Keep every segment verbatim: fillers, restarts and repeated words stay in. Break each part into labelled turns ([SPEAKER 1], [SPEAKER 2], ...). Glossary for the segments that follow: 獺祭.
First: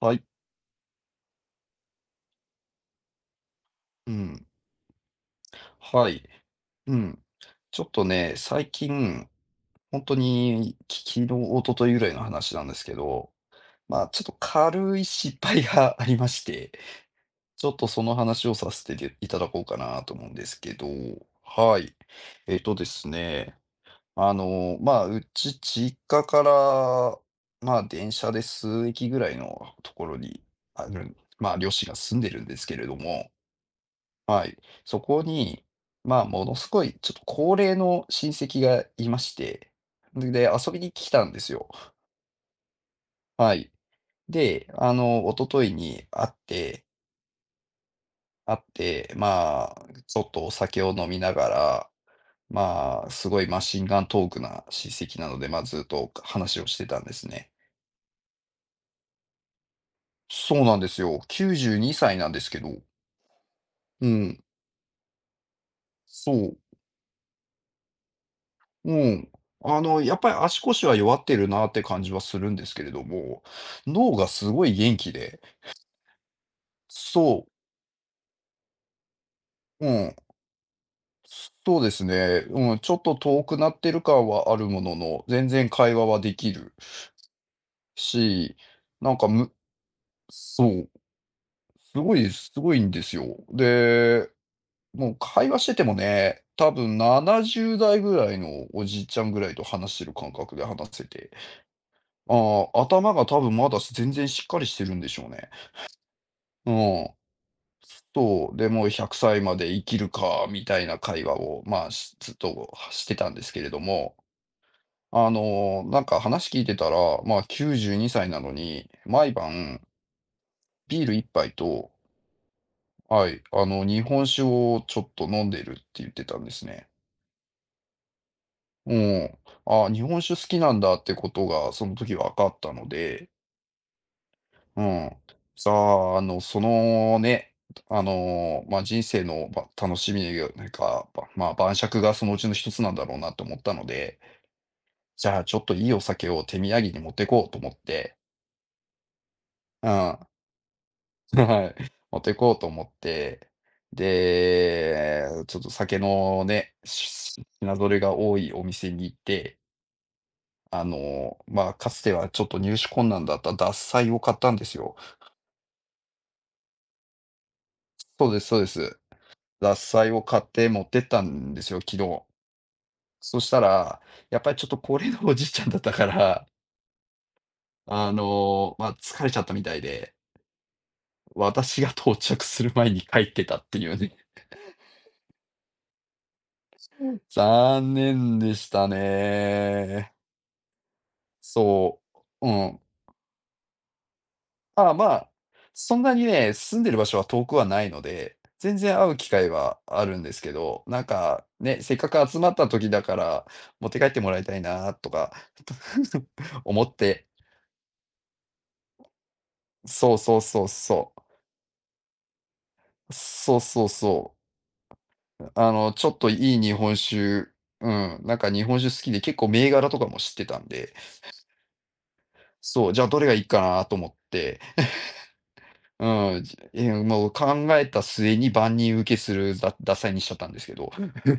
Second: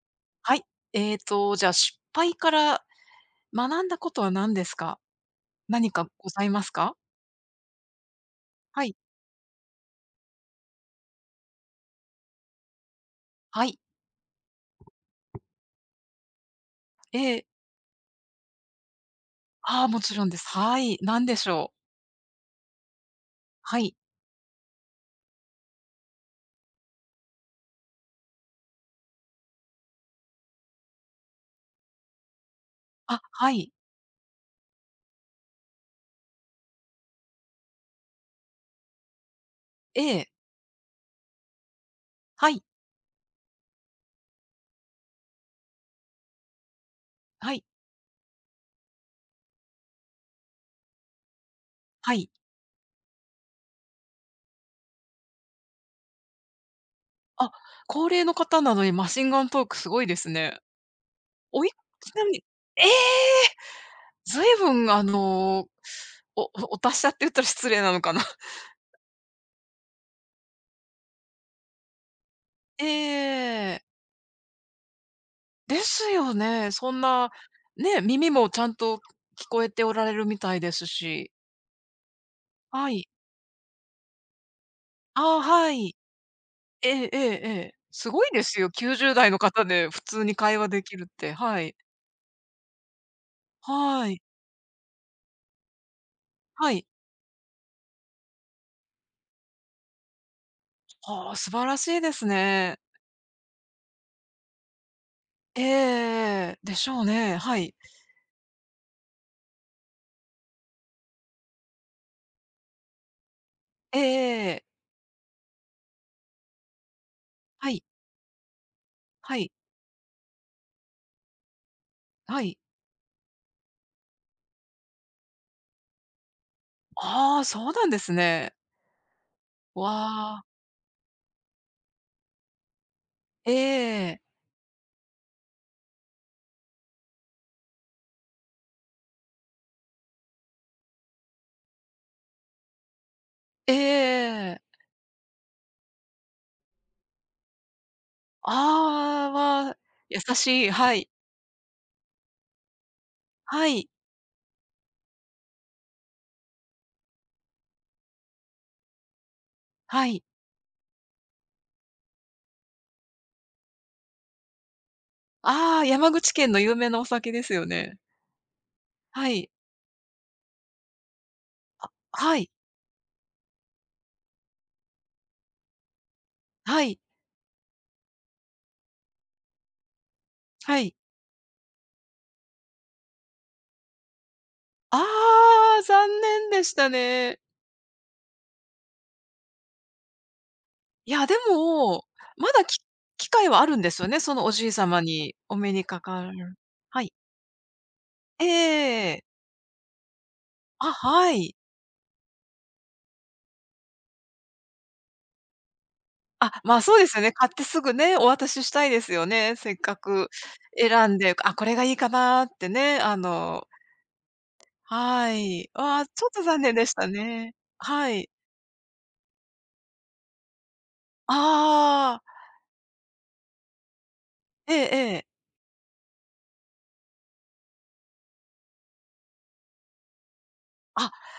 [SPEAKER 1] はい。
[SPEAKER 2] はい。えーと、じゃあ、失敗から学んだ
[SPEAKER 1] う
[SPEAKER 2] ことは
[SPEAKER 1] ん。
[SPEAKER 2] 何ですか？何か
[SPEAKER 1] はい。
[SPEAKER 2] ございますか？
[SPEAKER 1] うん。ちょっとね、最
[SPEAKER 2] はい。
[SPEAKER 1] 近、本当に、昨日、一昨日ぐらいの話なんですけど、
[SPEAKER 2] はい。
[SPEAKER 1] まあ、ちょっと軽い失敗が ありまして、
[SPEAKER 2] ええ。
[SPEAKER 1] ちょっとその話をさせていただこうか
[SPEAKER 2] ああ、も
[SPEAKER 1] なと
[SPEAKER 2] ちろ
[SPEAKER 1] 思う
[SPEAKER 2] ん
[SPEAKER 1] ん
[SPEAKER 2] で
[SPEAKER 1] で
[SPEAKER 2] す。
[SPEAKER 1] すけ
[SPEAKER 2] は
[SPEAKER 1] ど、
[SPEAKER 2] い。何でしょう？
[SPEAKER 1] はい。えっとですね、
[SPEAKER 2] はい。
[SPEAKER 1] あの、まあ、うち実家から、まあ、電車で数駅ぐらいのところに、あのまあ、両親が住んでるんですけれど
[SPEAKER 2] あ、
[SPEAKER 1] も。
[SPEAKER 2] はい。
[SPEAKER 1] はい。そこに、まあ、ものすごいちょっと高齢の親戚がいまして、
[SPEAKER 2] ええ。
[SPEAKER 1] で、遊びに来たんですよ。
[SPEAKER 2] はい。
[SPEAKER 1] はい。で、あの、一昨日に会って、
[SPEAKER 2] はい。
[SPEAKER 1] 会って、まあ、ちょっとお酒を飲みながら、
[SPEAKER 2] はい。
[SPEAKER 1] まあ、すごいマシンガントークな親戚なので、まあ、ずっと話をしてたんですね。
[SPEAKER 2] あ、高齢の方なのにマシンガントークすごいですね。
[SPEAKER 1] そうなんですよ。
[SPEAKER 2] おい、
[SPEAKER 1] 92
[SPEAKER 2] ち
[SPEAKER 1] 歳
[SPEAKER 2] な
[SPEAKER 1] なん
[SPEAKER 2] み
[SPEAKER 1] で
[SPEAKER 2] に、
[SPEAKER 1] すけど。
[SPEAKER 2] ええ、ずいぶん！
[SPEAKER 1] うん。
[SPEAKER 2] 随分、あの、
[SPEAKER 1] そ
[SPEAKER 2] おお
[SPEAKER 1] う。
[SPEAKER 2] お達者って言ったら失礼なのかな。
[SPEAKER 1] うん。あの、やっぱり足腰は弱ってるなって感じはするんです けれども、
[SPEAKER 2] ええ。
[SPEAKER 1] 脳がすごい元気で、
[SPEAKER 2] ですよね。そんな、
[SPEAKER 1] そう、
[SPEAKER 2] ね、耳もちゃんと聞こえて
[SPEAKER 1] う
[SPEAKER 2] おら
[SPEAKER 1] ん、
[SPEAKER 2] れるみたいですし。
[SPEAKER 1] そうですね、うん、ち
[SPEAKER 2] は
[SPEAKER 1] ょっ
[SPEAKER 2] い。
[SPEAKER 1] と遠くなってる感はあるものの、
[SPEAKER 2] ああ、
[SPEAKER 1] 全然
[SPEAKER 2] は
[SPEAKER 1] 会
[SPEAKER 2] い。
[SPEAKER 1] 話はできる
[SPEAKER 2] ええええええ。すごいで
[SPEAKER 1] し、
[SPEAKER 2] すよ、
[SPEAKER 1] な
[SPEAKER 2] きゅうじゅう
[SPEAKER 1] んか
[SPEAKER 2] 代の
[SPEAKER 1] む
[SPEAKER 2] 方で普通に会
[SPEAKER 1] そ
[SPEAKER 2] 話で
[SPEAKER 1] う、
[SPEAKER 2] きるって。はい。
[SPEAKER 1] すごいすごいんですよ。
[SPEAKER 2] はい。
[SPEAKER 1] で、もう会話しててもね、多
[SPEAKER 2] はい。
[SPEAKER 1] 分ななじゅうだい代ぐらいのおじいちゃんぐらいと話してる感覚で話せ
[SPEAKER 2] は
[SPEAKER 1] て、
[SPEAKER 2] あ、素晴らしいです
[SPEAKER 1] ああ、
[SPEAKER 2] ね。
[SPEAKER 1] 頭が多分まだ全然しっかりしてるんでしょうね。
[SPEAKER 2] ええええええ。
[SPEAKER 1] う
[SPEAKER 2] でしょう
[SPEAKER 1] ん。
[SPEAKER 2] ね。はい。
[SPEAKER 1] そう、で、もうひゃくさいまで生きるかみたいな会話を、まあ、しずっとしてたんですけれど
[SPEAKER 2] えええ
[SPEAKER 1] も、
[SPEAKER 2] えええ。
[SPEAKER 1] あの、なんか話聞いてたら、まあ、
[SPEAKER 2] はい。
[SPEAKER 1] きゅうじゅうにさいなのに、毎
[SPEAKER 2] はい。
[SPEAKER 1] 晩ビール一杯と、
[SPEAKER 2] はい。
[SPEAKER 1] はい、あの、日本酒をちょっと飲んでるって言ってたんですね。
[SPEAKER 2] ああ、そうなんですね。
[SPEAKER 1] うん。あ
[SPEAKER 2] わ
[SPEAKER 1] あ、日本酒
[SPEAKER 2] あ。
[SPEAKER 1] 好きなんだってことが、その時分かったので、
[SPEAKER 2] ええ。
[SPEAKER 1] うん。さあ、あの、そのね、あの、まあ、人生の、まあ楽しみがなんか、晩酌がそのうちの一つなんだろうなと思っ
[SPEAKER 2] え
[SPEAKER 1] た
[SPEAKER 2] ええ
[SPEAKER 1] ので、
[SPEAKER 2] えええ。
[SPEAKER 1] じゃあ、ちょっといいお酒を手土産に持ってこうと思って、
[SPEAKER 2] ああ、わ、
[SPEAKER 1] うん、
[SPEAKER 2] 優しい。はい。
[SPEAKER 1] はい、持ってこうと思って、
[SPEAKER 2] はい。
[SPEAKER 1] で、ちょっと酒のね、し品揃えが多いお店に行って、
[SPEAKER 2] はい。
[SPEAKER 1] あの、まあ、かつてはちょっと入手困難だった獺祭を買ったんですよ。
[SPEAKER 2] ああ、山口県の有名なお酒ですよね。
[SPEAKER 1] そうですそうです。
[SPEAKER 2] はい。
[SPEAKER 1] 獺祭を買って持ってったんですよ、昨日。
[SPEAKER 2] はい。
[SPEAKER 1] そしたら、やっぱりちょっと高齢のおじいちゃんだったから、
[SPEAKER 2] はい。
[SPEAKER 1] あの、まあ、疲れちゃったみたいで、
[SPEAKER 2] はい。
[SPEAKER 1] 私が到着する前に帰ってたっていうね。
[SPEAKER 2] ああ、残念でしたね。
[SPEAKER 1] 残念でしたね。
[SPEAKER 2] いや、で
[SPEAKER 1] そ
[SPEAKER 2] も、
[SPEAKER 1] う。う
[SPEAKER 2] まだき
[SPEAKER 1] ん。
[SPEAKER 2] 機会はあるんですよね、そのおじい
[SPEAKER 1] あ、
[SPEAKER 2] 様
[SPEAKER 1] まあ、
[SPEAKER 2] にお目に
[SPEAKER 1] そ
[SPEAKER 2] か
[SPEAKER 1] んな
[SPEAKER 2] か
[SPEAKER 1] にね、
[SPEAKER 2] る。
[SPEAKER 1] 住んでる
[SPEAKER 2] は
[SPEAKER 1] 場
[SPEAKER 2] い。
[SPEAKER 1] 所は遠くはないので、全然会う
[SPEAKER 2] ええ、
[SPEAKER 1] 機会はあるんですけど、
[SPEAKER 2] あ、
[SPEAKER 1] なん
[SPEAKER 2] は
[SPEAKER 1] か、
[SPEAKER 2] い。
[SPEAKER 1] ね、せっかく集まった時だから、持って帰ってもらいたいなとか
[SPEAKER 2] あ、ま
[SPEAKER 1] 思
[SPEAKER 2] あ、
[SPEAKER 1] っ
[SPEAKER 2] そうですよ
[SPEAKER 1] て。
[SPEAKER 2] ね。買ってすぐね、お渡ししたいですよね。せっか
[SPEAKER 1] そう
[SPEAKER 2] く
[SPEAKER 1] そうそう
[SPEAKER 2] 選
[SPEAKER 1] そ
[SPEAKER 2] ん
[SPEAKER 1] う。
[SPEAKER 2] で、あ、これがいいかなってね、あ
[SPEAKER 1] そう
[SPEAKER 2] の、
[SPEAKER 1] そうそ
[SPEAKER 2] は
[SPEAKER 1] う。あ
[SPEAKER 2] い。
[SPEAKER 1] の、
[SPEAKER 2] あ
[SPEAKER 1] ち
[SPEAKER 2] あ、
[SPEAKER 1] ょっ
[SPEAKER 2] ちょ
[SPEAKER 1] と
[SPEAKER 2] っと
[SPEAKER 1] いい
[SPEAKER 2] 残
[SPEAKER 1] 日
[SPEAKER 2] 念でし
[SPEAKER 1] 本
[SPEAKER 2] た
[SPEAKER 1] 酒、
[SPEAKER 2] ね。
[SPEAKER 1] う
[SPEAKER 2] は
[SPEAKER 1] ん、
[SPEAKER 2] い。
[SPEAKER 1] なんか日本酒好きで、結構銘柄とかも知ってたんで、
[SPEAKER 2] ああ。
[SPEAKER 1] そう、じゃあどれがいいかなと思って、
[SPEAKER 2] ええええ。
[SPEAKER 1] うん、じえもう考えた末に万人受けするだダサいにしちゃったんですけど。
[SPEAKER 2] あ、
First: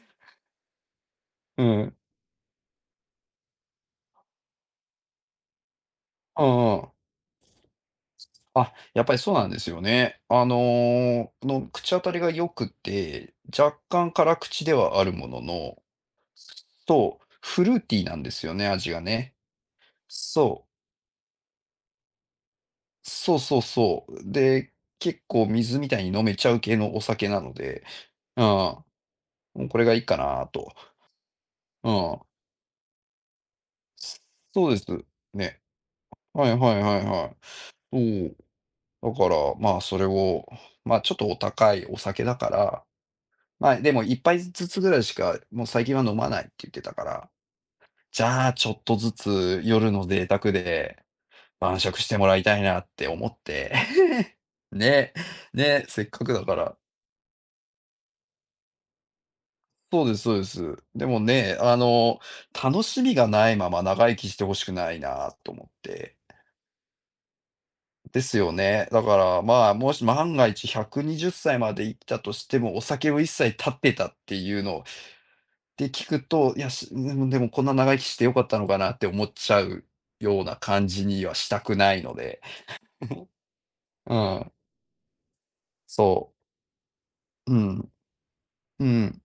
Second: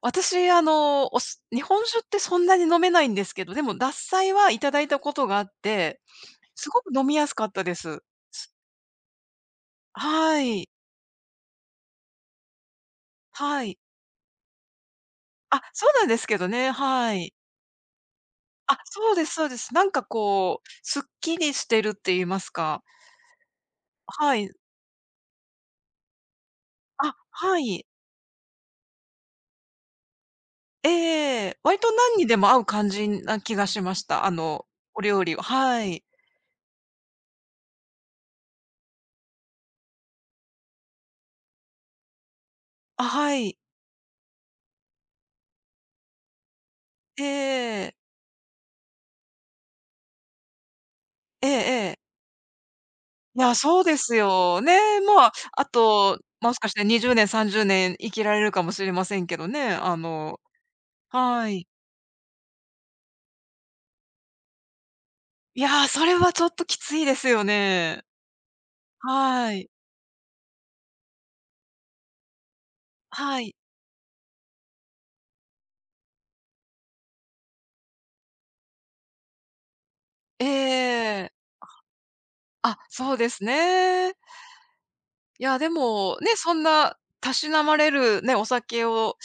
[SPEAKER 2] 私、あの、おす日
[SPEAKER 1] う
[SPEAKER 2] 本
[SPEAKER 1] ん。
[SPEAKER 2] 酒ってそんなに飲めないんですけど、でも獺祭はいただいたことがあって、
[SPEAKER 1] う
[SPEAKER 2] す
[SPEAKER 1] ん
[SPEAKER 2] ご
[SPEAKER 1] うん。
[SPEAKER 2] く飲みやすかったです。す、
[SPEAKER 1] あ、やっぱりそうなんですよね。
[SPEAKER 2] は
[SPEAKER 1] あ
[SPEAKER 2] い。
[SPEAKER 1] の、の、口当たりが良くて、
[SPEAKER 2] は
[SPEAKER 1] 若
[SPEAKER 2] い。
[SPEAKER 1] 干辛口ではあるもの
[SPEAKER 2] あ、
[SPEAKER 1] の、
[SPEAKER 2] そうなんですけどね、は
[SPEAKER 1] そう、
[SPEAKER 2] い。
[SPEAKER 1] フルーティーなんですよね、
[SPEAKER 2] あ、
[SPEAKER 1] 味が
[SPEAKER 2] そうで
[SPEAKER 1] ね。
[SPEAKER 2] すそうです。なんかこ
[SPEAKER 1] そ
[SPEAKER 2] う、
[SPEAKER 1] う。
[SPEAKER 2] すっきりしてるって言いますか。
[SPEAKER 1] そうそうそう。
[SPEAKER 2] はい。
[SPEAKER 1] で、結構水みたいに飲めちゃう系のお
[SPEAKER 2] あ、
[SPEAKER 1] 酒なの
[SPEAKER 2] は
[SPEAKER 1] で、
[SPEAKER 2] い。
[SPEAKER 1] うん、もうこれがいいかなと。
[SPEAKER 2] ええ、割
[SPEAKER 1] う
[SPEAKER 2] と何
[SPEAKER 1] ん。
[SPEAKER 2] にでも合う感じな気がしました。あの、
[SPEAKER 1] そうです。
[SPEAKER 2] お料理は、
[SPEAKER 1] ね。
[SPEAKER 2] はい。
[SPEAKER 1] はいはいはいはい。そう。だから、まあそれを、まあちょっとお高いお酒だから、
[SPEAKER 2] あ、はい。
[SPEAKER 1] まあでも一杯ずつぐらいしか、もう最近は飲まないって言ってたか
[SPEAKER 2] え
[SPEAKER 1] ら、
[SPEAKER 2] え。
[SPEAKER 1] じゃあちょっとずつ夜の贅沢で
[SPEAKER 2] ええ
[SPEAKER 1] 晩
[SPEAKER 2] ええ。
[SPEAKER 1] 酌してもらいたいなって思っ
[SPEAKER 2] いや、
[SPEAKER 1] て。
[SPEAKER 2] そうですよ。ね、
[SPEAKER 1] ね、
[SPEAKER 2] まあ、あ
[SPEAKER 1] ね、せっ
[SPEAKER 2] と、
[SPEAKER 1] かくだ
[SPEAKER 2] も
[SPEAKER 1] か
[SPEAKER 2] しかし
[SPEAKER 1] ら。
[SPEAKER 2] てにじゅうねん、さんじゅうねん生きられるかもしれませんけどね、あ
[SPEAKER 1] そうですそう
[SPEAKER 2] の、
[SPEAKER 1] です。でも
[SPEAKER 2] は
[SPEAKER 1] ね、
[SPEAKER 2] い。
[SPEAKER 1] あの、楽しみがないまま長生きしてほしくないなと
[SPEAKER 2] い
[SPEAKER 1] 思っ
[SPEAKER 2] や、それ
[SPEAKER 1] て。
[SPEAKER 2] はちょっときついですよね。
[SPEAKER 1] ですよね。だから、
[SPEAKER 2] は
[SPEAKER 1] ま
[SPEAKER 2] い。
[SPEAKER 1] あ、もし万が一ひゃくにじゅっさいまで生きたとしても、お酒を一
[SPEAKER 2] はい。
[SPEAKER 1] 切断ってたっていうので聞くと、いや、しでもでもこんな長生きして良かったのかなって思っちゃうよう
[SPEAKER 2] え
[SPEAKER 1] な感じに
[SPEAKER 2] え。
[SPEAKER 1] はしたくないので。
[SPEAKER 2] あ、そう ですね。
[SPEAKER 1] うん、
[SPEAKER 2] いや、でも、ね、
[SPEAKER 1] そう。
[SPEAKER 2] そんなたし
[SPEAKER 1] う
[SPEAKER 2] なまれ
[SPEAKER 1] ん、
[SPEAKER 2] るね、お酒
[SPEAKER 1] う
[SPEAKER 2] を
[SPEAKER 1] ん。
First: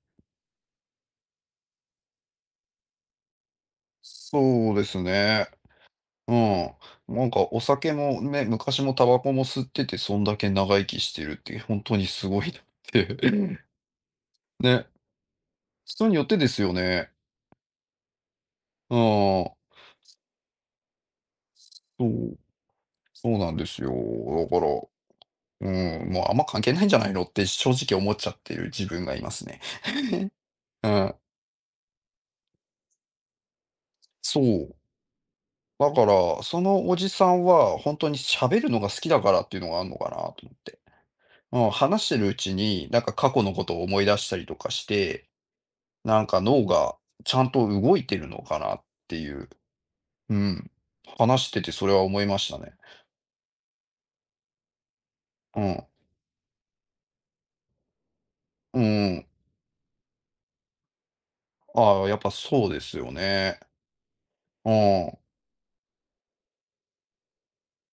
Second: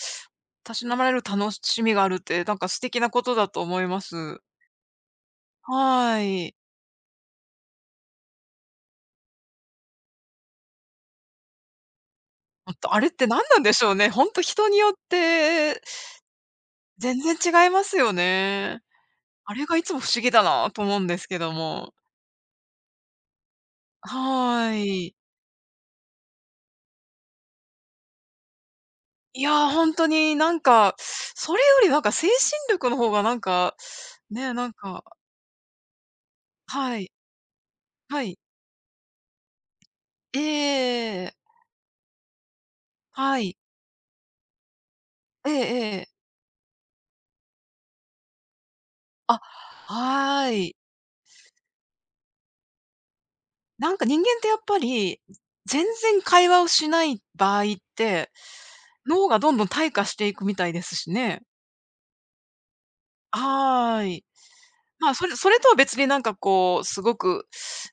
[SPEAKER 2] たしなまれる楽しみがあるって、なんか素敵なことだと思います。
[SPEAKER 1] そうですね。
[SPEAKER 2] は
[SPEAKER 1] う
[SPEAKER 2] い。
[SPEAKER 1] ん。なんかお酒もね、昔もタバコも吸ってて、そんだけ長生きしてるって、本当にすごいなっ
[SPEAKER 2] ほんと、あれっ
[SPEAKER 1] て。
[SPEAKER 2] て何なん でしょうね。ほんと人に
[SPEAKER 1] ね、
[SPEAKER 2] よって
[SPEAKER 1] 人によってですよね。
[SPEAKER 2] 全然違いますよね。
[SPEAKER 1] うん。
[SPEAKER 2] あれがいつも不思議だなと思うんですけども。
[SPEAKER 1] そう、そうなんですよ。だから、
[SPEAKER 2] はーい。
[SPEAKER 1] うん、もうあんま関係ないんじゃないのって正直思っちゃってる自分がいま
[SPEAKER 2] い
[SPEAKER 1] す
[SPEAKER 2] や
[SPEAKER 1] ね。
[SPEAKER 2] ー、本当になん
[SPEAKER 1] う
[SPEAKER 2] か、
[SPEAKER 1] ん。
[SPEAKER 2] それよりなんか精神力の方がなんか、
[SPEAKER 1] そ
[SPEAKER 2] ね、なん
[SPEAKER 1] う。
[SPEAKER 2] か、
[SPEAKER 1] だから、そのお
[SPEAKER 2] は
[SPEAKER 1] じ
[SPEAKER 2] い、
[SPEAKER 1] さんは本当に
[SPEAKER 2] はい。
[SPEAKER 1] 喋るのが好きだからっていうのがあるのかなと思って。
[SPEAKER 2] ええ、
[SPEAKER 1] うん、話してるうちに、なんか過
[SPEAKER 2] は
[SPEAKER 1] 去の
[SPEAKER 2] い。
[SPEAKER 1] ことを思い出したりとかして、
[SPEAKER 2] ええええ。
[SPEAKER 1] なんか脳がちゃんと動いてるのかなってい
[SPEAKER 2] あ、
[SPEAKER 1] う、う
[SPEAKER 2] はー
[SPEAKER 1] ん、
[SPEAKER 2] い。
[SPEAKER 1] 話しててそれは思いましたね。
[SPEAKER 2] なんか人間ってやっぱり、
[SPEAKER 1] う
[SPEAKER 2] 全
[SPEAKER 1] ん。
[SPEAKER 2] 然会話をしない場合って、
[SPEAKER 1] うん。
[SPEAKER 2] 脳がどんどん退化していくみたいですしね。
[SPEAKER 1] ああ、やっぱそうですよね。
[SPEAKER 2] はーい。
[SPEAKER 1] う
[SPEAKER 2] まあ、
[SPEAKER 1] ん。
[SPEAKER 2] それそれとは別になんかこう、すごく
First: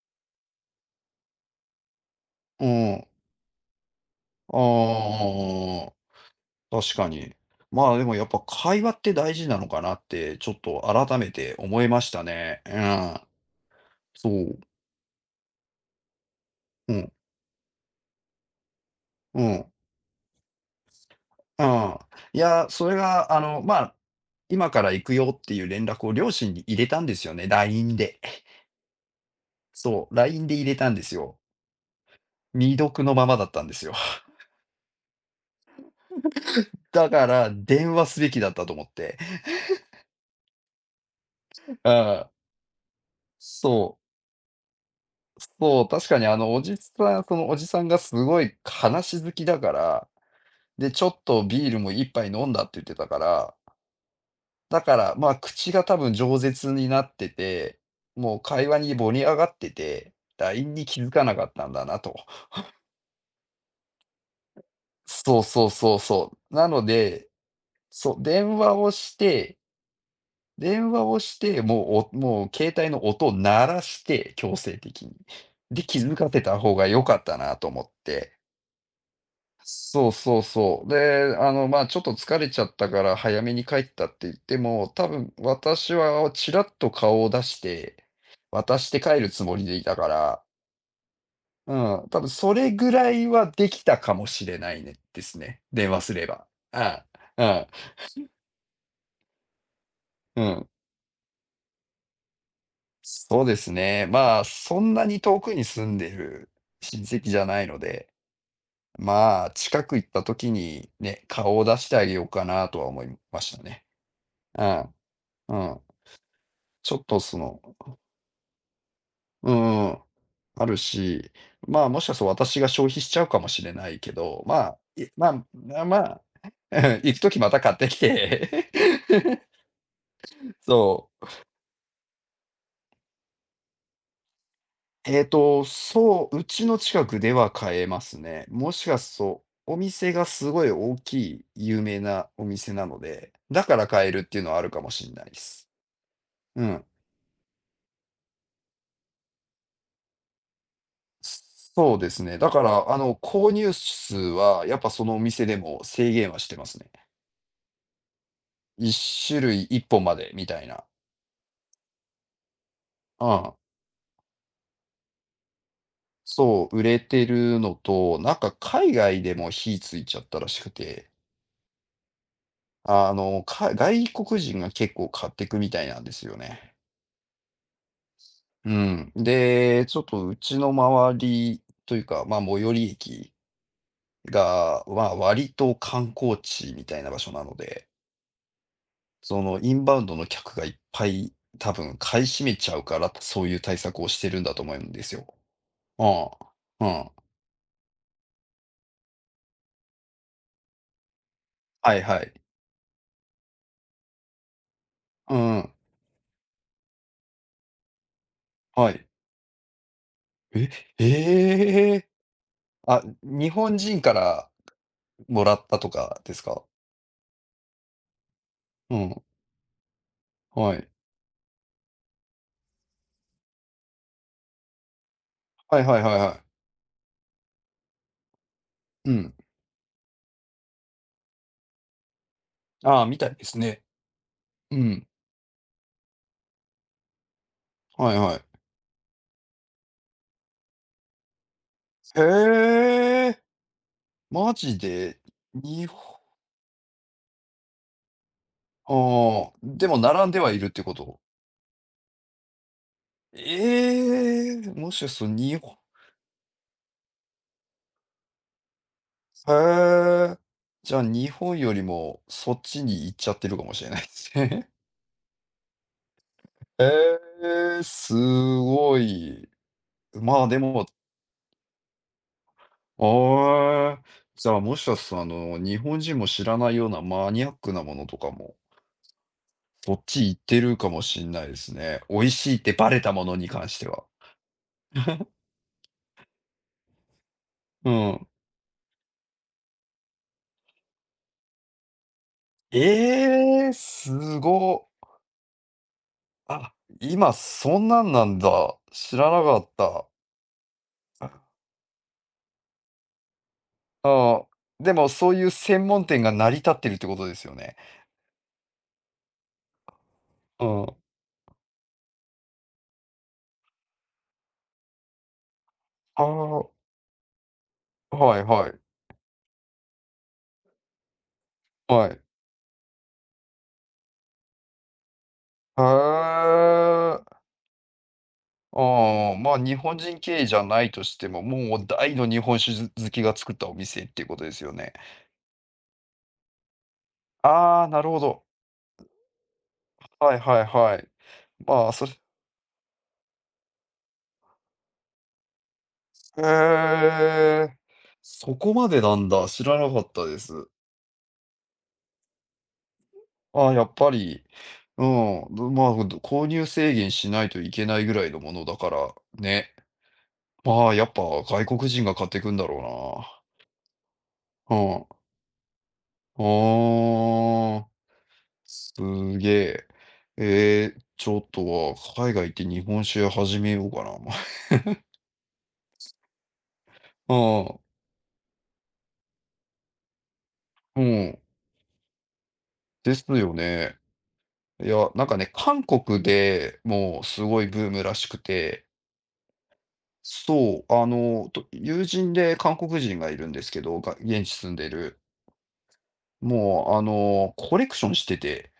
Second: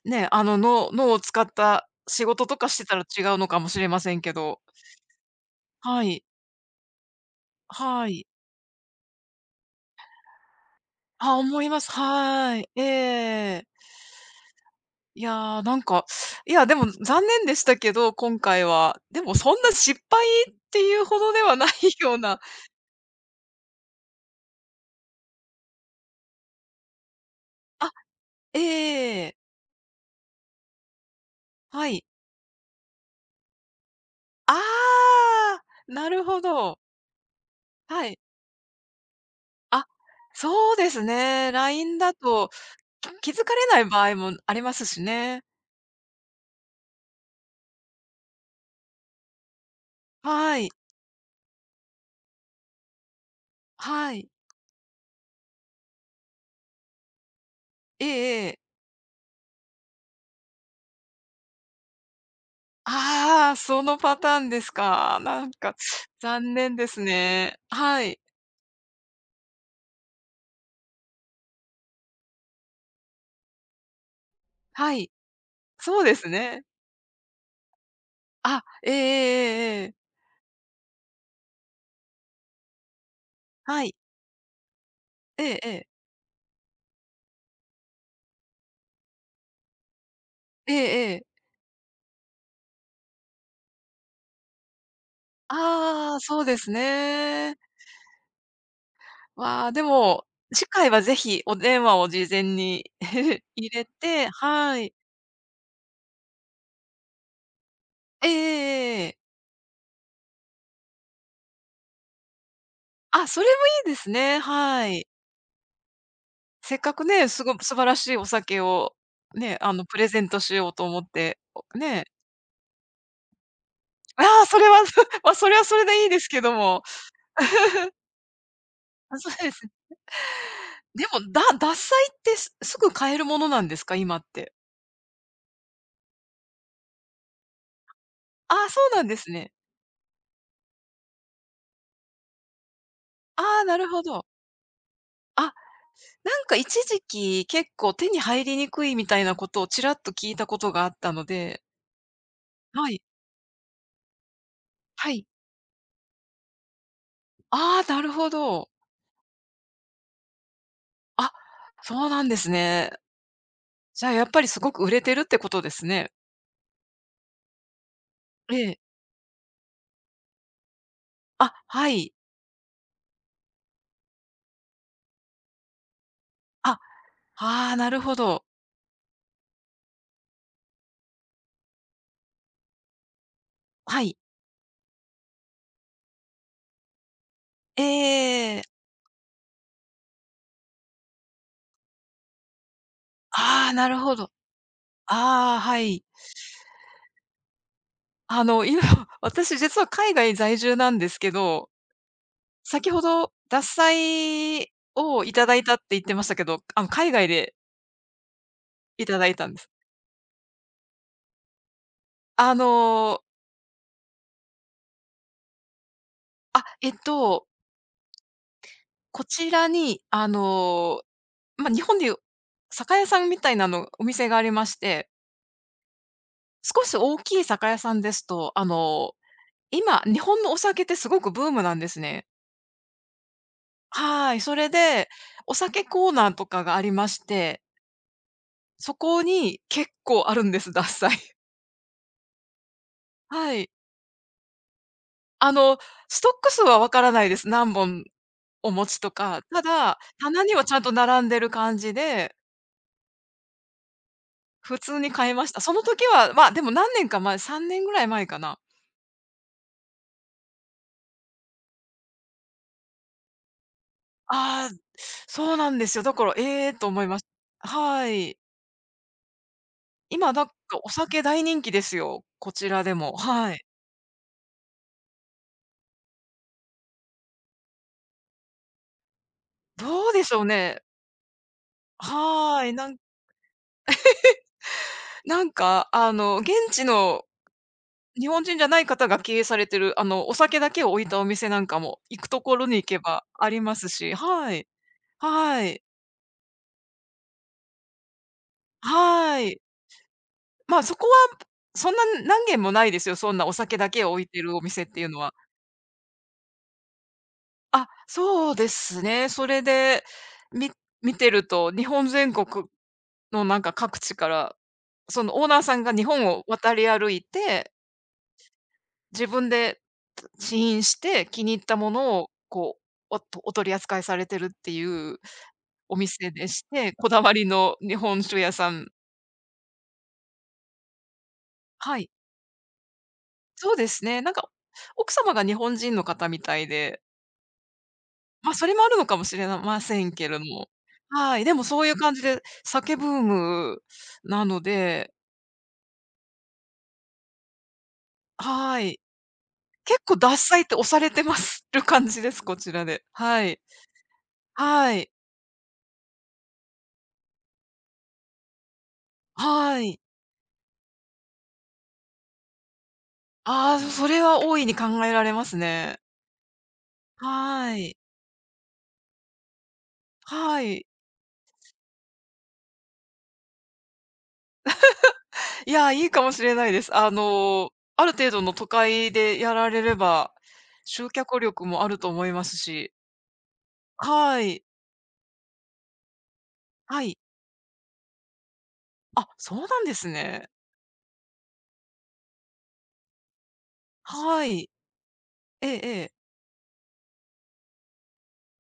[SPEAKER 2] ね、あの、脳脳を使った仕事と
[SPEAKER 1] う
[SPEAKER 2] かしてたら
[SPEAKER 1] ん。
[SPEAKER 2] 違うのかもしれませんけど。
[SPEAKER 1] あ
[SPEAKER 2] はい。
[SPEAKER 1] あ、確かに。まあ、で
[SPEAKER 2] は
[SPEAKER 1] もや
[SPEAKER 2] い。
[SPEAKER 1] っぱ会話って大事なのかなって、ちょっと改め
[SPEAKER 2] あ、
[SPEAKER 1] て
[SPEAKER 2] 思いま
[SPEAKER 1] 思い
[SPEAKER 2] す。
[SPEAKER 1] ました
[SPEAKER 2] は
[SPEAKER 1] ね。
[SPEAKER 2] い。
[SPEAKER 1] う
[SPEAKER 2] え
[SPEAKER 1] ん。
[SPEAKER 2] え。
[SPEAKER 1] そう。
[SPEAKER 2] いや、なんか、いや、でも
[SPEAKER 1] うん。
[SPEAKER 2] 残念でしたけど、今回は。でも
[SPEAKER 1] う
[SPEAKER 2] そん
[SPEAKER 1] ん。
[SPEAKER 2] な失敗っていうほどでは
[SPEAKER 1] う
[SPEAKER 2] ない
[SPEAKER 1] ん。
[SPEAKER 2] よう
[SPEAKER 1] い
[SPEAKER 2] な。
[SPEAKER 1] や、それがあの、まあ、今から行くよっていう連絡を両親に入れたんですよね、
[SPEAKER 2] あ、
[SPEAKER 1] ライン で。
[SPEAKER 2] ええ。
[SPEAKER 1] そう、ライン で入れたんですよ。
[SPEAKER 2] はい。
[SPEAKER 1] 未読のままだったんですよ。
[SPEAKER 2] ああ、なるほど。
[SPEAKER 1] だから、電話
[SPEAKER 2] は
[SPEAKER 1] す
[SPEAKER 2] い。
[SPEAKER 1] べきだったと思って。
[SPEAKER 2] あ、そうですね。ライン だ
[SPEAKER 1] ああ、
[SPEAKER 2] と、き気づかれない
[SPEAKER 1] そう、
[SPEAKER 2] 場合もありますしね。
[SPEAKER 1] そう、確かにあのおじさんそのおじさんがすごい話好きだから、
[SPEAKER 2] はい。
[SPEAKER 1] で、ちょっとビールも一杯飲んだって言ってたから、
[SPEAKER 2] はい。
[SPEAKER 1] だから、まあ、口が多分饒舌になってて、
[SPEAKER 2] え
[SPEAKER 1] もう
[SPEAKER 2] えええ。
[SPEAKER 1] 会話に盛り上がってて、ライン に気づかなかったんだなと。
[SPEAKER 2] ああ、そのパターンですか。
[SPEAKER 1] そ
[SPEAKER 2] な
[SPEAKER 1] う
[SPEAKER 2] ん
[SPEAKER 1] そう
[SPEAKER 2] か
[SPEAKER 1] そうそ
[SPEAKER 2] 残
[SPEAKER 1] う。な
[SPEAKER 2] 念
[SPEAKER 1] の
[SPEAKER 2] です
[SPEAKER 1] で、
[SPEAKER 2] ね。は
[SPEAKER 1] そ
[SPEAKER 2] い。
[SPEAKER 1] う、電話をして電話をして、もう、おもう携帯の音を鳴らして、強制
[SPEAKER 2] は
[SPEAKER 1] 的
[SPEAKER 2] い。
[SPEAKER 1] に。で、気
[SPEAKER 2] そう
[SPEAKER 1] づ
[SPEAKER 2] で
[SPEAKER 1] か
[SPEAKER 2] す
[SPEAKER 1] せた
[SPEAKER 2] ね。
[SPEAKER 1] 方が良かったなと思って。
[SPEAKER 2] あ、ええええええ、
[SPEAKER 1] そうそうそう。で、あの、まあ、ちょっと疲れちゃったから早めに帰
[SPEAKER 2] は
[SPEAKER 1] っ
[SPEAKER 2] い。
[SPEAKER 1] たって言っても、多分
[SPEAKER 2] ええええ。
[SPEAKER 1] 私はちらっと顔を出して、渡して帰るつもりでいたから、
[SPEAKER 2] ええええ。
[SPEAKER 1] うん、多分それぐらいはできたかもしれないね、ですね。電話す
[SPEAKER 2] ああ、
[SPEAKER 1] れ
[SPEAKER 2] そ
[SPEAKER 1] ば。
[SPEAKER 2] うです
[SPEAKER 1] ああ、
[SPEAKER 2] ね。
[SPEAKER 1] あ
[SPEAKER 2] わあ、でも、
[SPEAKER 1] あう
[SPEAKER 2] 次
[SPEAKER 1] ん。
[SPEAKER 2] 回はぜひお電話を事前に
[SPEAKER 1] そ うで
[SPEAKER 2] 入
[SPEAKER 1] す
[SPEAKER 2] れ
[SPEAKER 1] ね。
[SPEAKER 2] て、
[SPEAKER 1] まあ、そ
[SPEAKER 2] は
[SPEAKER 1] ん
[SPEAKER 2] い。
[SPEAKER 1] なに遠くに住んでる親戚じゃないので、
[SPEAKER 2] ええええええ。
[SPEAKER 1] まあ、近く行った時にね、顔を出してあげようかなとは思い
[SPEAKER 2] あ、そ
[SPEAKER 1] ま
[SPEAKER 2] れもい
[SPEAKER 1] したね。
[SPEAKER 2] いですね。
[SPEAKER 1] う
[SPEAKER 2] は
[SPEAKER 1] ん、
[SPEAKER 2] い。
[SPEAKER 1] うん。
[SPEAKER 2] せっ
[SPEAKER 1] ち
[SPEAKER 2] か
[SPEAKER 1] ょっ
[SPEAKER 2] く
[SPEAKER 1] と
[SPEAKER 2] ね、
[SPEAKER 1] そ
[SPEAKER 2] すご
[SPEAKER 1] の、
[SPEAKER 2] 素晴らしいお酒を、
[SPEAKER 1] う
[SPEAKER 2] ね、あの、
[SPEAKER 1] んう
[SPEAKER 2] プ
[SPEAKER 1] ん、
[SPEAKER 2] レゼントし
[SPEAKER 1] あ
[SPEAKER 2] よう
[SPEAKER 1] る
[SPEAKER 2] と思っ
[SPEAKER 1] し、
[SPEAKER 2] て、お
[SPEAKER 1] まあ、も
[SPEAKER 2] ね。
[SPEAKER 1] し かすると私が消費しちゃうかもしれないけ
[SPEAKER 2] あ
[SPEAKER 1] ど、
[SPEAKER 2] あ、
[SPEAKER 1] ま
[SPEAKER 2] それ
[SPEAKER 1] あ、
[SPEAKER 2] は
[SPEAKER 1] い まあ、
[SPEAKER 2] ま、それはそ
[SPEAKER 1] まあ、
[SPEAKER 2] れ
[SPEAKER 1] ま
[SPEAKER 2] でいいで
[SPEAKER 1] あ
[SPEAKER 2] すけども。
[SPEAKER 1] 行く時また買っ てきて
[SPEAKER 2] あ、そう ですね。で
[SPEAKER 1] そう。
[SPEAKER 2] も、だ獺祭ってすすぐ買えるものなんですか？今って。
[SPEAKER 1] えっと、そう、うちの近くでは買えますね。
[SPEAKER 2] ああ、
[SPEAKER 1] も
[SPEAKER 2] そ
[SPEAKER 1] し
[SPEAKER 2] う
[SPEAKER 1] か
[SPEAKER 2] なん
[SPEAKER 1] す
[SPEAKER 2] で
[SPEAKER 1] る
[SPEAKER 2] す
[SPEAKER 1] と、
[SPEAKER 2] ね。
[SPEAKER 1] お店がすごい大きい有名なお店なので、
[SPEAKER 2] あ
[SPEAKER 1] だ
[SPEAKER 2] あ、
[SPEAKER 1] か
[SPEAKER 2] な
[SPEAKER 1] ら
[SPEAKER 2] るほ
[SPEAKER 1] 買えるっ
[SPEAKER 2] ど。
[SPEAKER 1] ていうのはあるかもしんないで
[SPEAKER 2] あ、なん
[SPEAKER 1] す。
[SPEAKER 2] か
[SPEAKER 1] う
[SPEAKER 2] 一
[SPEAKER 1] ん。
[SPEAKER 2] 時期、結構手に入りにくいみたいなことをちらっと聞いたことがあったので。
[SPEAKER 1] そうですね。だから、
[SPEAKER 2] は
[SPEAKER 1] あ
[SPEAKER 2] い、
[SPEAKER 1] の、購入数はやっぱそ
[SPEAKER 2] は
[SPEAKER 1] のお
[SPEAKER 2] い。
[SPEAKER 1] 店でも制限はしてますね。
[SPEAKER 2] ああ、なるほど。
[SPEAKER 1] いっしゅるい種類いっぽんまでみたいな。
[SPEAKER 2] あ、そうなんですね。
[SPEAKER 1] うん。
[SPEAKER 2] じゃあ、やっぱりすごく売れてるってことですね。
[SPEAKER 1] そう、売れてるのと、なんか
[SPEAKER 2] ええ。
[SPEAKER 1] 海外でも火ついちゃったらしくて、
[SPEAKER 2] あ、はい。
[SPEAKER 1] あの、か外国人が結構買ってくみたいなんですよね。
[SPEAKER 2] あ、ああ、なるほど。
[SPEAKER 1] うん。で、ちょっとうちの周りというか、まあ、最寄り駅
[SPEAKER 2] はい。
[SPEAKER 1] が、まあ、割と観光地みたいな場所なの
[SPEAKER 2] え
[SPEAKER 1] で、
[SPEAKER 2] え。
[SPEAKER 1] そのインバウンドの客がいっぱい多分買い占めちゃうから、そういう
[SPEAKER 2] ああ、
[SPEAKER 1] 対
[SPEAKER 2] な
[SPEAKER 1] 策
[SPEAKER 2] る
[SPEAKER 1] を
[SPEAKER 2] ほ
[SPEAKER 1] して
[SPEAKER 2] ど。
[SPEAKER 1] るんだと思うんですよ。
[SPEAKER 2] ああ、はい。
[SPEAKER 1] ああ、うん。
[SPEAKER 2] あの、今、私実は海外在住なんですけど、
[SPEAKER 1] はいはい。
[SPEAKER 2] 先ほど獺祭をい
[SPEAKER 1] う
[SPEAKER 2] ただい
[SPEAKER 1] ん、
[SPEAKER 2] たって言ってましたけど、あの、海外で
[SPEAKER 1] は
[SPEAKER 2] い
[SPEAKER 1] い。
[SPEAKER 2] ただいたんです。
[SPEAKER 1] え、ええ
[SPEAKER 2] あ
[SPEAKER 1] あ、
[SPEAKER 2] の、
[SPEAKER 1] 日本人からもらったとかですか？
[SPEAKER 2] あ、えっと、
[SPEAKER 1] うん、
[SPEAKER 2] こちらに、あ
[SPEAKER 1] はい。
[SPEAKER 2] の、ま、日本でいう酒屋さんみたいなのお店がありまして、
[SPEAKER 1] はいはいはいはい。
[SPEAKER 2] 少し大きい酒屋さんですと、あ
[SPEAKER 1] う
[SPEAKER 2] の、
[SPEAKER 1] ん。
[SPEAKER 2] 今、日本のお酒ってすごくブームなんですね。
[SPEAKER 1] ああ、みたいですね。
[SPEAKER 2] はい、それ
[SPEAKER 1] うん。
[SPEAKER 2] で、お酒コーナーとかがありまして、
[SPEAKER 1] はいはい。
[SPEAKER 2] そこに結構あるんです、獺祭。
[SPEAKER 1] へえ、
[SPEAKER 2] はい。
[SPEAKER 1] マジで、
[SPEAKER 2] あの、
[SPEAKER 1] 日本
[SPEAKER 2] ストック数はわからないです。何本お持ちとか。
[SPEAKER 1] ああ、
[SPEAKER 2] た
[SPEAKER 1] でも
[SPEAKER 2] だ、
[SPEAKER 1] 並んで
[SPEAKER 2] 棚
[SPEAKER 1] は
[SPEAKER 2] に
[SPEAKER 1] い
[SPEAKER 2] は
[SPEAKER 1] るっ
[SPEAKER 2] ちゃ
[SPEAKER 1] て
[SPEAKER 2] んと
[SPEAKER 1] こと？
[SPEAKER 2] 並んでる感じで、
[SPEAKER 1] ええ、
[SPEAKER 2] 普
[SPEAKER 1] も
[SPEAKER 2] 通
[SPEAKER 1] しか
[SPEAKER 2] に
[SPEAKER 1] する
[SPEAKER 2] 買い
[SPEAKER 1] と
[SPEAKER 2] まし
[SPEAKER 1] 日
[SPEAKER 2] た。そ
[SPEAKER 1] 本
[SPEAKER 2] の時は、まあ、でも何年か前、さんねんぐらい前かな。
[SPEAKER 1] へえ、じゃあ日本よりもそっちに行っちゃってるかもしれないですね。
[SPEAKER 2] ああ、そうなんですよ。だから、ええ と思いました、
[SPEAKER 1] へえ、
[SPEAKER 2] は
[SPEAKER 1] す
[SPEAKER 2] い。
[SPEAKER 1] ごい。
[SPEAKER 2] 今
[SPEAKER 1] ま
[SPEAKER 2] な
[SPEAKER 1] あ、
[SPEAKER 2] んか
[SPEAKER 1] でも、
[SPEAKER 2] お酒大人気ですよ、こちらでも。はい。
[SPEAKER 1] ああ、じゃあもしかするとあの、日本人も知らないようなマニアックなものとかも、そっ
[SPEAKER 2] どうで
[SPEAKER 1] ち
[SPEAKER 2] し
[SPEAKER 1] 行っ
[SPEAKER 2] ょう
[SPEAKER 1] てる
[SPEAKER 2] ね。
[SPEAKER 1] かもしんないですね。美味しいっ
[SPEAKER 2] は
[SPEAKER 1] て
[SPEAKER 2] い、な
[SPEAKER 1] バ
[SPEAKER 2] ん、
[SPEAKER 1] レたものに関しては。
[SPEAKER 2] なんかあの、現地の
[SPEAKER 1] うん。
[SPEAKER 2] 日本人じゃない方が経営されてる、あの、お酒だけを置いたお店なんかも、行くところに行けばあり
[SPEAKER 1] ええ、
[SPEAKER 2] ます
[SPEAKER 1] す
[SPEAKER 2] し、はい。
[SPEAKER 1] ご。
[SPEAKER 2] はい。
[SPEAKER 1] あ、今そんなんなんだ。知ら
[SPEAKER 2] は
[SPEAKER 1] なか
[SPEAKER 2] い。
[SPEAKER 1] った。
[SPEAKER 2] まあ、そこはそんな何軒もないですよ、そんなお酒だけを置い
[SPEAKER 1] あ
[SPEAKER 2] て
[SPEAKER 1] あ、
[SPEAKER 2] るお店っ
[SPEAKER 1] で
[SPEAKER 2] てい
[SPEAKER 1] も
[SPEAKER 2] うの
[SPEAKER 1] そ
[SPEAKER 2] は。
[SPEAKER 1] ういう専門店が成り立ってるってことですよね。
[SPEAKER 2] あ、そうですね。それで、
[SPEAKER 1] う
[SPEAKER 2] み
[SPEAKER 1] ん。
[SPEAKER 2] 見てると、日本全国のなんか各地からそのオーナーさんが日
[SPEAKER 1] あ
[SPEAKER 2] 本を
[SPEAKER 1] あ、
[SPEAKER 2] 渡り歩いて、
[SPEAKER 1] はいはい。
[SPEAKER 2] 自分で試飲して気に入ったも
[SPEAKER 1] は
[SPEAKER 2] の
[SPEAKER 1] い。
[SPEAKER 2] を、こう、おとお取り扱いされてるっていう
[SPEAKER 1] へ
[SPEAKER 2] お店でして、こだわ
[SPEAKER 1] え。
[SPEAKER 2] りの日本酒屋さん、
[SPEAKER 1] ああ、まあ、日本人経営じゃないとしても、もう
[SPEAKER 2] はい、
[SPEAKER 1] 大の日本酒好きが作ったお
[SPEAKER 2] そうで
[SPEAKER 1] 店
[SPEAKER 2] す
[SPEAKER 1] って
[SPEAKER 2] ね。
[SPEAKER 1] いう
[SPEAKER 2] なん
[SPEAKER 1] こと
[SPEAKER 2] か、
[SPEAKER 1] ですよね。
[SPEAKER 2] 奥様が日本人の方みたいで、
[SPEAKER 1] ああ、なるほど。
[SPEAKER 2] ま、それもあるのかもしれなませんけ
[SPEAKER 1] は
[SPEAKER 2] れ
[SPEAKER 1] い
[SPEAKER 2] ど
[SPEAKER 1] はい
[SPEAKER 2] も。
[SPEAKER 1] はい。
[SPEAKER 2] はい、でもそ
[SPEAKER 1] ま
[SPEAKER 2] うい
[SPEAKER 1] あ、
[SPEAKER 2] う
[SPEAKER 1] それ
[SPEAKER 2] 感じで、酒ブームなので、
[SPEAKER 1] へえ。そこ
[SPEAKER 2] は
[SPEAKER 1] ま
[SPEAKER 2] い。
[SPEAKER 1] でなんだ、知らなか
[SPEAKER 2] 結
[SPEAKER 1] っ
[SPEAKER 2] 構
[SPEAKER 1] た
[SPEAKER 2] 獺
[SPEAKER 1] で
[SPEAKER 2] 祭っ
[SPEAKER 1] す。
[SPEAKER 2] て押されてまする感じです、こちらで。はい。
[SPEAKER 1] ああ、やっぱり、
[SPEAKER 2] は
[SPEAKER 1] う
[SPEAKER 2] い。
[SPEAKER 1] ん、どまあ、ほんと、購入制限しないといけないぐらいのものだから、ね。
[SPEAKER 2] はい。
[SPEAKER 1] まあ、やっぱ外国人が買ってくんだろ
[SPEAKER 2] ああ、それは大い
[SPEAKER 1] う
[SPEAKER 2] に
[SPEAKER 1] な。う
[SPEAKER 2] 考
[SPEAKER 1] ん。
[SPEAKER 2] えられますね。は
[SPEAKER 1] ああ、
[SPEAKER 2] い。
[SPEAKER 1] すげ
[SPEAKER 2] は
[SPEAKER 1] え。
[SPEAKER 2] い。
[SPEAKER 1] えーちょっとは海外行って日本酒始めようかな。
[SPEAKER 2] いや、いいかもしれないです。あ
[SPEAKER 1] う
[SPEAKER 2] の、
[SPEAKER 1] ん、
[SPEAKER 2] ある程度の都会でやられれば、
[SPEAKER 1] う
[SPEAKER 2] 集
[SPEAKER 1] ん、
[SPEAKER 2] 客力もあると思いますし。
[SPEAKER 1] ですよね。
[SPEAKER 2] はい。
[SPEAKER 1] いや、なんかね、韓国で
[SPEAKER 2] はい。
[SPEAKER 1] もうすごいブームらしくて、
[SPEAKER 2] あ、そうなんですね。
[SPEAKER 1] そう、あの、と友人で韓国人がいるんですけど、が現
[SPEAKER 2] は
[SPEAKER 1] 地
[SPEAKER 2] い。
[SPEAKER 1] 住んでる。
[SPEAKER 2] ええええ。
[SPEAKER 1] もう、あの、コレクションしてて、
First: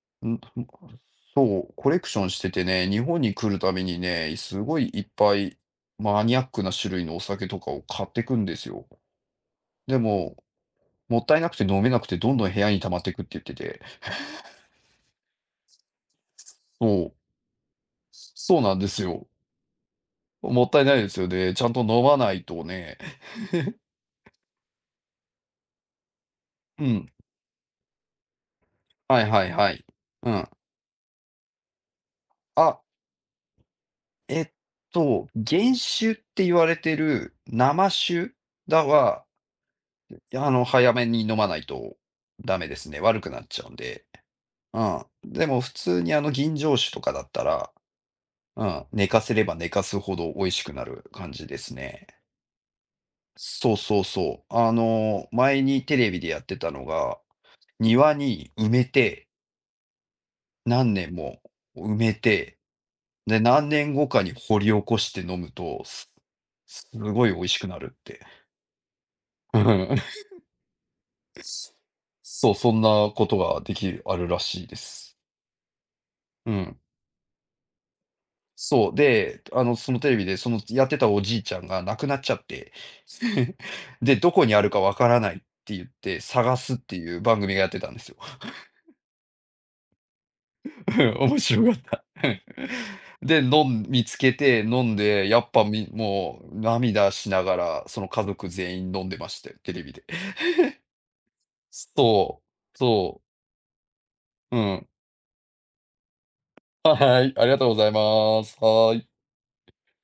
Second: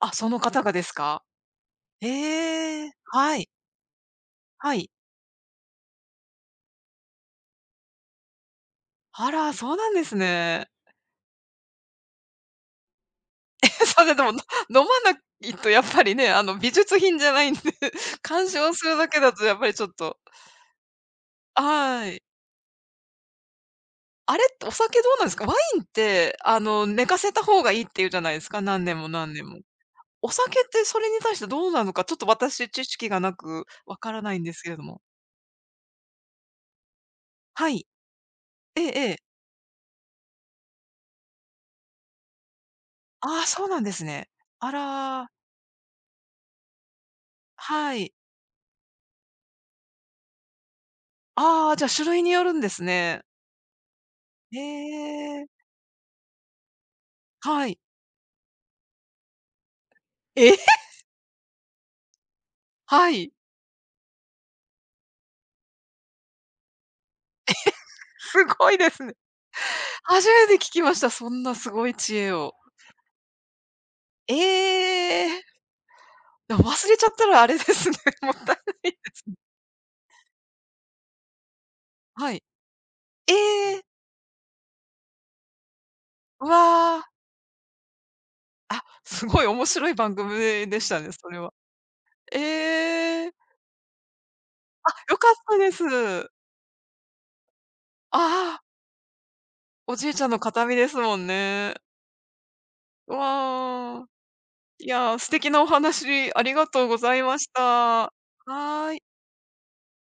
[SPEAKER 2] あ、そ
[SPEAKER 1] ん、ん、
[SPEAKER 2] の方がですか？
[SPEAKER 1] そう、コレクションしてて
[SPEAKER 2] え
[SPEAKER 1] ね、
[SPEAKER 2] え、
[SPEAKER 1] 日本に
[SPEAKER 2] はい、
[SPEAKER 1] 来るたびにね、す
[SPEAKER 2] は
[SPEAKER 1] ごい
[SPEAKER 2] い。
[SPEAKER 1] いっぱいマニアックな種類のお酒とかを買ってくんですよ。
[SPEAKER 2] あら、そうなん
[SPEAKER 1] で
[SPEAKER 2] です
[SPEAKER 1] も、
[SPEAKER 2] ね。
[SPEAKER 1] もったいなくて飲めなくて、どんどん部屋に溜まってくって言ってて、
[SPEAKER 2] それでも、の飲まないとやっぱりね、あの、美術
[SPEAKER 1] そう、
[SPEAKER 2] 品じゃないんで、鑑
[SPEAKER 1] そう
[SPEAKER 2] 賞
[SPEAKER 1] なん
[SPEAKER 2] す
[SPEAKER 1] で
[SPEAKER 2] る
[SPEAKER 1] す
[SPEAKER 2] だけ
[SPEAKER 1] よ。
[SPEAKER 2] だとやっぱりちょっと、
[SPEAKER 1] もったいないですよね。ちゃんと飲
[SPEAKER 2] は
[SPEAKER 1] ま
[SPEAKER 2] い。
[SPEAKER 1] ないとね。
[SPEAKER 2] あれってお酒どうなんですか？ワインって、あ
[SPEAKER 1] う
[SPEAKER 2] の、寝
[SPEAKER 1] ん。
[SPEAKER 2] かせた方がいいって言うじゃないですか、何年も
[SPEAKER 1] はい
[SPEAKER 2] 何
[SPEAKER 1] は
[SPEAKER 2] 年
[SPEAKER 1] い
[SPEAKER 2] も。
[SPEAKER 1] はい。う
[SPEAKER 2] お
[SPEAKER 1] ん。
[SPEAKER 2] 酒ってそれに対してどうなのか、ちょっと私
[SPEAKER 1] あ、
[SPEAKER 2] 知識がなくわからない
[SPEAKER 1] え
[SPEAKER 2] ん
[SPEAKER 1] っ
[SPEAKER 2] ですけれども。
[SPEAKER 1] と、原酒って言われてる
[SPEAKER 2] はい。
[SPEAKER 1] 生酒
[SPEAKER 2] え
[SPEAKER 1] だ
[SPEAKER 2] えええ。
[SPEAKER 1] はいや、あの、早めに飲まないとダメですね。悪くな
[SPEAKER 2] あ
[SPEAKER 1] っ
[SPEAKER 2] あ、
[SPEAKER 1] ちゃ
[SPEAKER 2] そう
[SPEAKER 1] うん
[SPEAKER 2] なんです
[SPEAKER 1] で。
[SPEAKER 2] ね。あ
[SPEAKER 1] うん。
[SPEAKER 2] ら、
[SPEAKER 1] でも普通にあの、吟醸酒とかだったら、
[SPEAKER 2] はい。
[SPEAKER 1] うん、寝かせれば寝かすほど美味しくなる感じで
[SPEAKER 2] あ
[SPEAKER 1] す
[SPEAKER 2] あ、じゃ、
[SPEAKER 1] ね。
[SPEAKER 2] 種類によるんですね。
[SPEAKER 1] そうそうそう。
[SPEAKER 2] へ
[SPEAKER 1] あの、
[SPEAKER 2] え、
[SPEAKER 1] 前にテレビでやってたのが、
[SPEAKER 2] はい。
[SPEAKER 1] 庭に埋めて、
[SPEAKER 2] え、
[SPEAKER 1] 何年も埋めて、
[SPEAKER 2] はい、
[SPEAKER 1] で、何年後かに掘り起こして飲むと、すすごい美味しくなるって。
[SPEAKER 2] すごいですね。
[SPEAKER 1] うん。
[SPEAKER 2] 初めて聞きました、そんなすごい知 恵
[SPEAKER 1] そう、
[SPEAKER 2] を。
[SPEAKER 1] そんなことができるある
[SPEAKER 2] え
[SPEAKER 1] らしいです。
[SPEAKER 2] え、
[SPEAKER 1] う
[SPEAKER 2] でも
[SPEAKER 1] ん。
[SPEAKER 2] 忘れちゃったらあれですね、もったい
[SPEAKER 1] そ
[SPEAKER 2] な
[SPEAKER 1] う、
[SPEAKER 2] い。
[SPEAKER 1] で、あの、そのテレビで、そのやってたおじいちゃんが亡くなっち
[SPEAKER 2] は
[SPEAKER 1] ゃ
[SPEAKER 2] い。
[SPEAKER 1] って、
[SPEAKER 2] え え。
[SPEAKER 1] で、どこにあるかわからないって言って
[SPEAKER 2] う
[SPEAKER 1] 探すって
[SPEAKER 2] わあ、
[SPEAKER 1] いう番組がやってたんですよ。
[SPEAKER 2] すごい面白い番組でしたね、そ
[SPEAKER 1] 面
[SPEAKER 2] れは。
[SPEAKER 1] 白かった。
[SPEAKER 2] ええ。
[SPEAKER 1] で、飲ん見つけて飲
[SPEAKER 2] あ、
[SPEAKER 1] ん
[SPEAKER 2] 良
[SPEAKER 1] で、
[SPEAKER 2] かっ
[SPEAKER 1] やっ
[SPEAKER 2] た
[SPEAKER 1] ぱ
[SPEAKER 2] です。
[SPEAKER 1] みもう涙しながら、その家族
[SPEAKER 2] ああ、
[SPEAKER 1] 全員飲んでましたよ、テレビ
[SPEAKER 2] お
[SPEAKER 1] で。
[SPEAKER 2] じいちゃんの形見ですもんね。
[SPEAKER 1] そう、そ
[SPEAKER 2] わあ。
[SPEAKER 1] う、う
[SPEAKER 2] い
[SPEAKER 1] ん。
[SPEAKER 2] や、素敵なお話ありがとうご
[SPEAKER 1] は
[SPEAKER 2] ざい
[SPEAKER 1] い、
[SPEAKER 2] ま
[SPEAKER 1] あ
[SPEAKER 2] し
[SPEAKER 1] りがとうござい
[SPEAKER 2] た。
[SPEAKER 1] ます。は
[SPEAKER 2] は
[SPEAKER 1] ー
[SPEAKER 2] い。
[SPEAKER 1] い。